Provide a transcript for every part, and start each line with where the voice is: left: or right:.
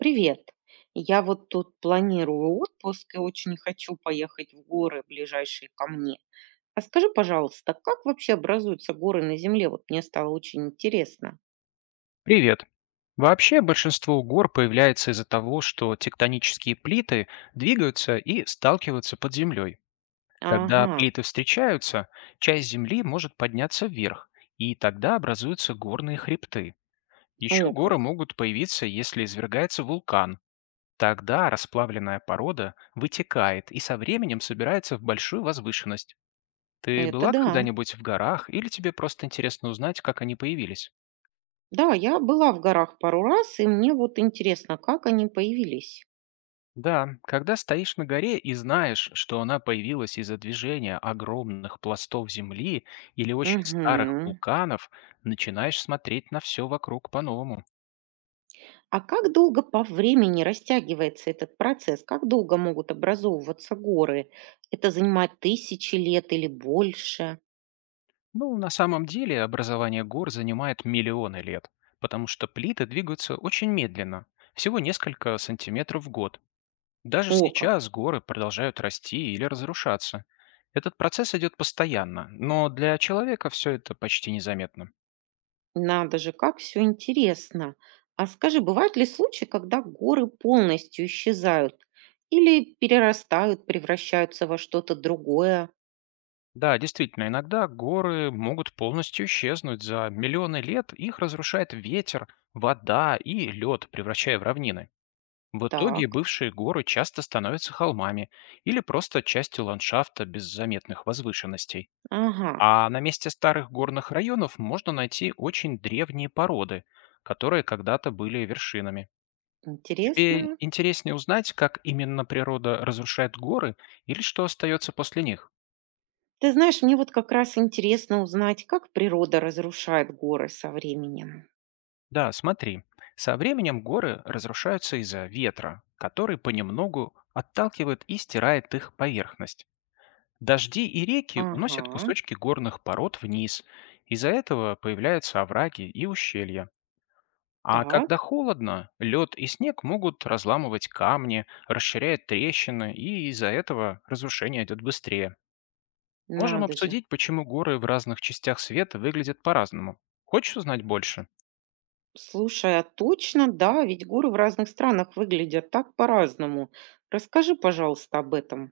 right: Привет. Я вот тут планирую отпуск и очень хочу поехать в горы, ближайшие ко мне. А скажи, пожалуйста, как вообще образуются горы на Земле? Вот мне стало очень интересно.
left: Привет. Вообще большинство гор появляется из-за того, что тектонические плиты двигаются и сталкиваются под землей. Когда
right: Ага,
left: плиты встречаются, часть земли может подняться вверх, и тогда образуются горные хребты. Еще
right: о
left: горы
right: как.
left: могут появиться, если извергается вулкан. Тогда расплавленная порода вытекает и со временем собирается в большую возвышенность. Ты
right: Это
left: была
right: да.
left: когда-нибудь в горах или тебе просто интересно узнать, как они появились?
right: Да, я была в горах пару раз, и мне вот интересно, как они появились.
left: Да, когда стоишь на горе и знаешь, что она появилась из-за движения огромных пластов земли или очень старых
right: Угу.
left: вулканов, начинаешь смотреть на все вокруг по-новому.
right: А как долго по времени растягивается этот процесс? Как долго могут образовываться горы? Это занимает тысячи лет или больше?
left: Ну, на самом деле образование гор занимает миллионы лет, потому что плиты двигаются очень медленно, всего несколько сантиметров в год. Даже
right: О как.
left: сейчас горы продолжают расти или разрушаться. Этот процесс идет постоянно, но для человека все это почти незаметно.
right: Надо же, как все интересно. А скажи, бывают ли случаи, когда горы полностью исчезают или перерастают, превращаются во что-то другое?
left: Да, действительно, иногда горы могут полностью исчезнуть. За миллионы лет их разрушает ветер, вода и лед, превращая в равнины. В итоге
right: Так,
left: бывшие горы часто становятся холмами или просто частью ландшафта без заметных возвышенностей.
right: ага,
left: А на месте старых горных районов можно найти очень древние породы, которые когда-то были вершинами. Тебе
right: интересно.
left: интереснее узнать, как именно природа разрушает горы или что остается после них?
right: Ты знаешь, мне вот как раз интересно узнать, как природа разрушает горы со временем.
left: Да, смотри, со временем горы разрушаются из-за ветра, который понемногу отталкивает и стирает их поверхность. Дожди и реки уносят
right: Ага,
left: кусочки горных пород вниз. Из-за этого появляются овраги и ущелья. А когда
right: так,
left: холодно, лед и снег могут разламывать камни, расширяют трещины, и из-за этого разрушение идет быстрее. Можем
right: надо же.
left: обсудить, почему горы в разных частях света выглядят по-разному. Хочешь узнать
right: С-
left: больше?
right: Слушай, а точно, да, ведь горы в разных странах выглядят так по-разному. Расскажи, пожалуйста, об этом.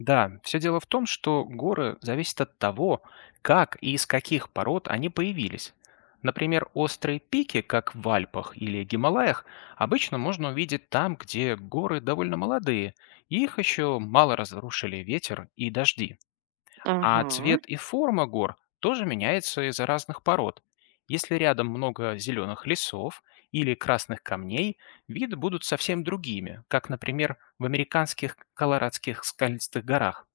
left: Да, все дело в том, что горы зависят от того, как и из каких пород они появились. Например, острые пики, как в Альпах или Гималаях, обычно можно увидеть там, где горы довольно молодые, и их еще мало разрушили ветер и дожди. А
right: Ага.
left: цвет и форма гор тоже меняется из-за разных пород. Если рядом много зеленых лесов или красных камней, виды будут совсем другими, как, например, в американских Колорадских скалистых горах.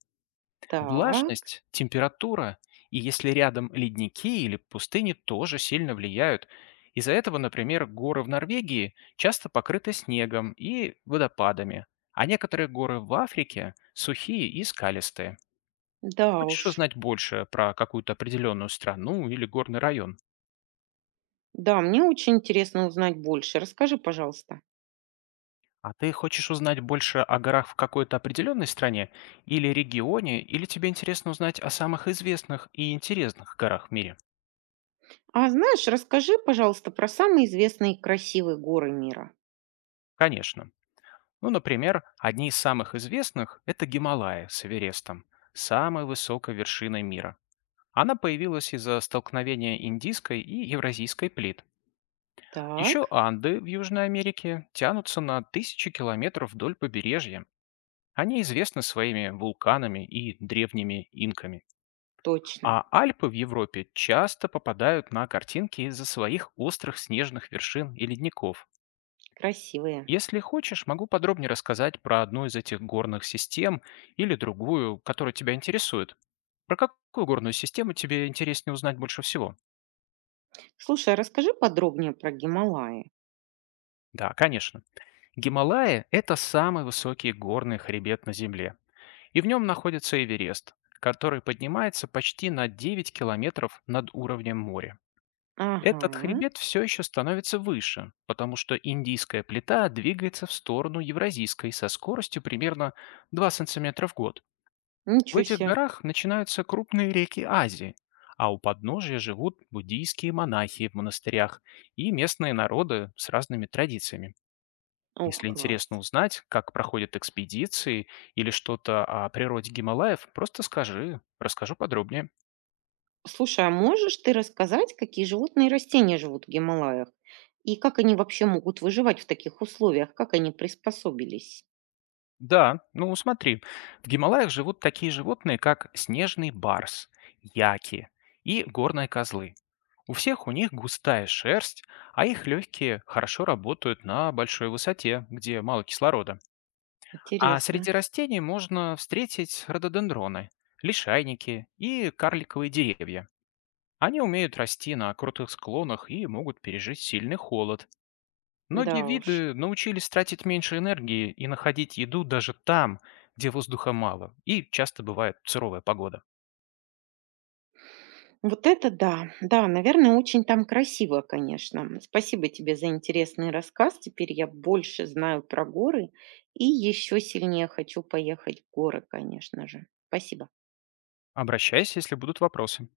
right: Так,
left: Влажность, температура и если рядом ледники или пустыни тоже сильно влияют. Из-за этого, например, горы в Норвегии часто покрыты снегом и водопадами, а некоторые горы в Африке сухие и скалистые.
right: да уж.
left: Хочешь узнать больше про какую-то определенную страну или горный район?
right: Да, мне очень интересно узнать больше. Расскажи, пожалуйста.
left: А ты хочешь узнать больше о горах в какой-то определенной стране или регионе, или тебе интересно узнать о самых известных и интересных горах в мире?
right: А знаешь, расскажи, пожалуйста, про самые известные и красивые горы мира.
left: Конечно. Ну, например, одни из самых известных– это Гималая с Эверестом, самой высокой вершиной мира. Она появилась из-за столкновения индийской и евразийской плит. Еще
right: Так,
left: Анды в Южной Америке тянутся на тысячи километров вдоль побережья. Они известны своими вулканами и древними инками.
right: точно,
left: А Альпы в Европе часто попадают на картинки из-за своих острых снежных вершин и ледников.
right: красивые.
left: Если хочешь, могу подробнее рассказать про одну из этих горных систем или другую, которая тебя интересует. Про какую горную систему тебе интереснее узнать больше всего?
right: Слушай, а расскажи подробнее про Гималаи.
left: Да, конечно. Гималаи– это самый высокий горный хребет на Земле. И в нем находится Эверест, который поднимается почти на 9 километров над уровнем моря.
right: Ага,
left: Этот хребет все еще становится выше, потому что индийская плита двигается в сторону евразийской со скоростью примерно 2 сантиметра в год. В
right: ничего
left: этих
right: себе.
left: горах начинаются крупные реки Азии, а у подножия живут буддийские монахи в монастырях и местные народы с разными традициями.
right: Ох,
left: Если
right: класс.
left: интересно узнать, как проходят экспедиции или что-то о природе Гималаев, просто скажи, расскажу подробнее.
right: Слушай, а можешь ты рассказать, какие животные и растения живут в Гималаях? И как они вообще могут выживать в таких условиях? Как они приспособились?
left: Да, ну смотри, в Гималаях живут такие животные, как снежный барс, яки и горные козлы. У всех у них густая шерсть, а их легкие хорошо работают на большой высоте, где мало кислорода. А
right: Интересно.
left: среди растений можно встретить рододендроны, лишайники и карликовые деревья. Они умеют расти на крутых склонах и могут пережить сильный холод.
right: Да
left: Многие
right: уж.
left: виды научились тратить меньше энергии и находить еду даже там, где воздуха мало и часто бывает суровая погода.
right: Вот это да. Да, наверное, очень там красиво, конечно. Спасибо тебе за интересный рассказ. Теперь я больше знаю про горы и еще сильнее хочу поехать в горы, конечно же. Спасибо.
left: Обращайся, если будут вопросы.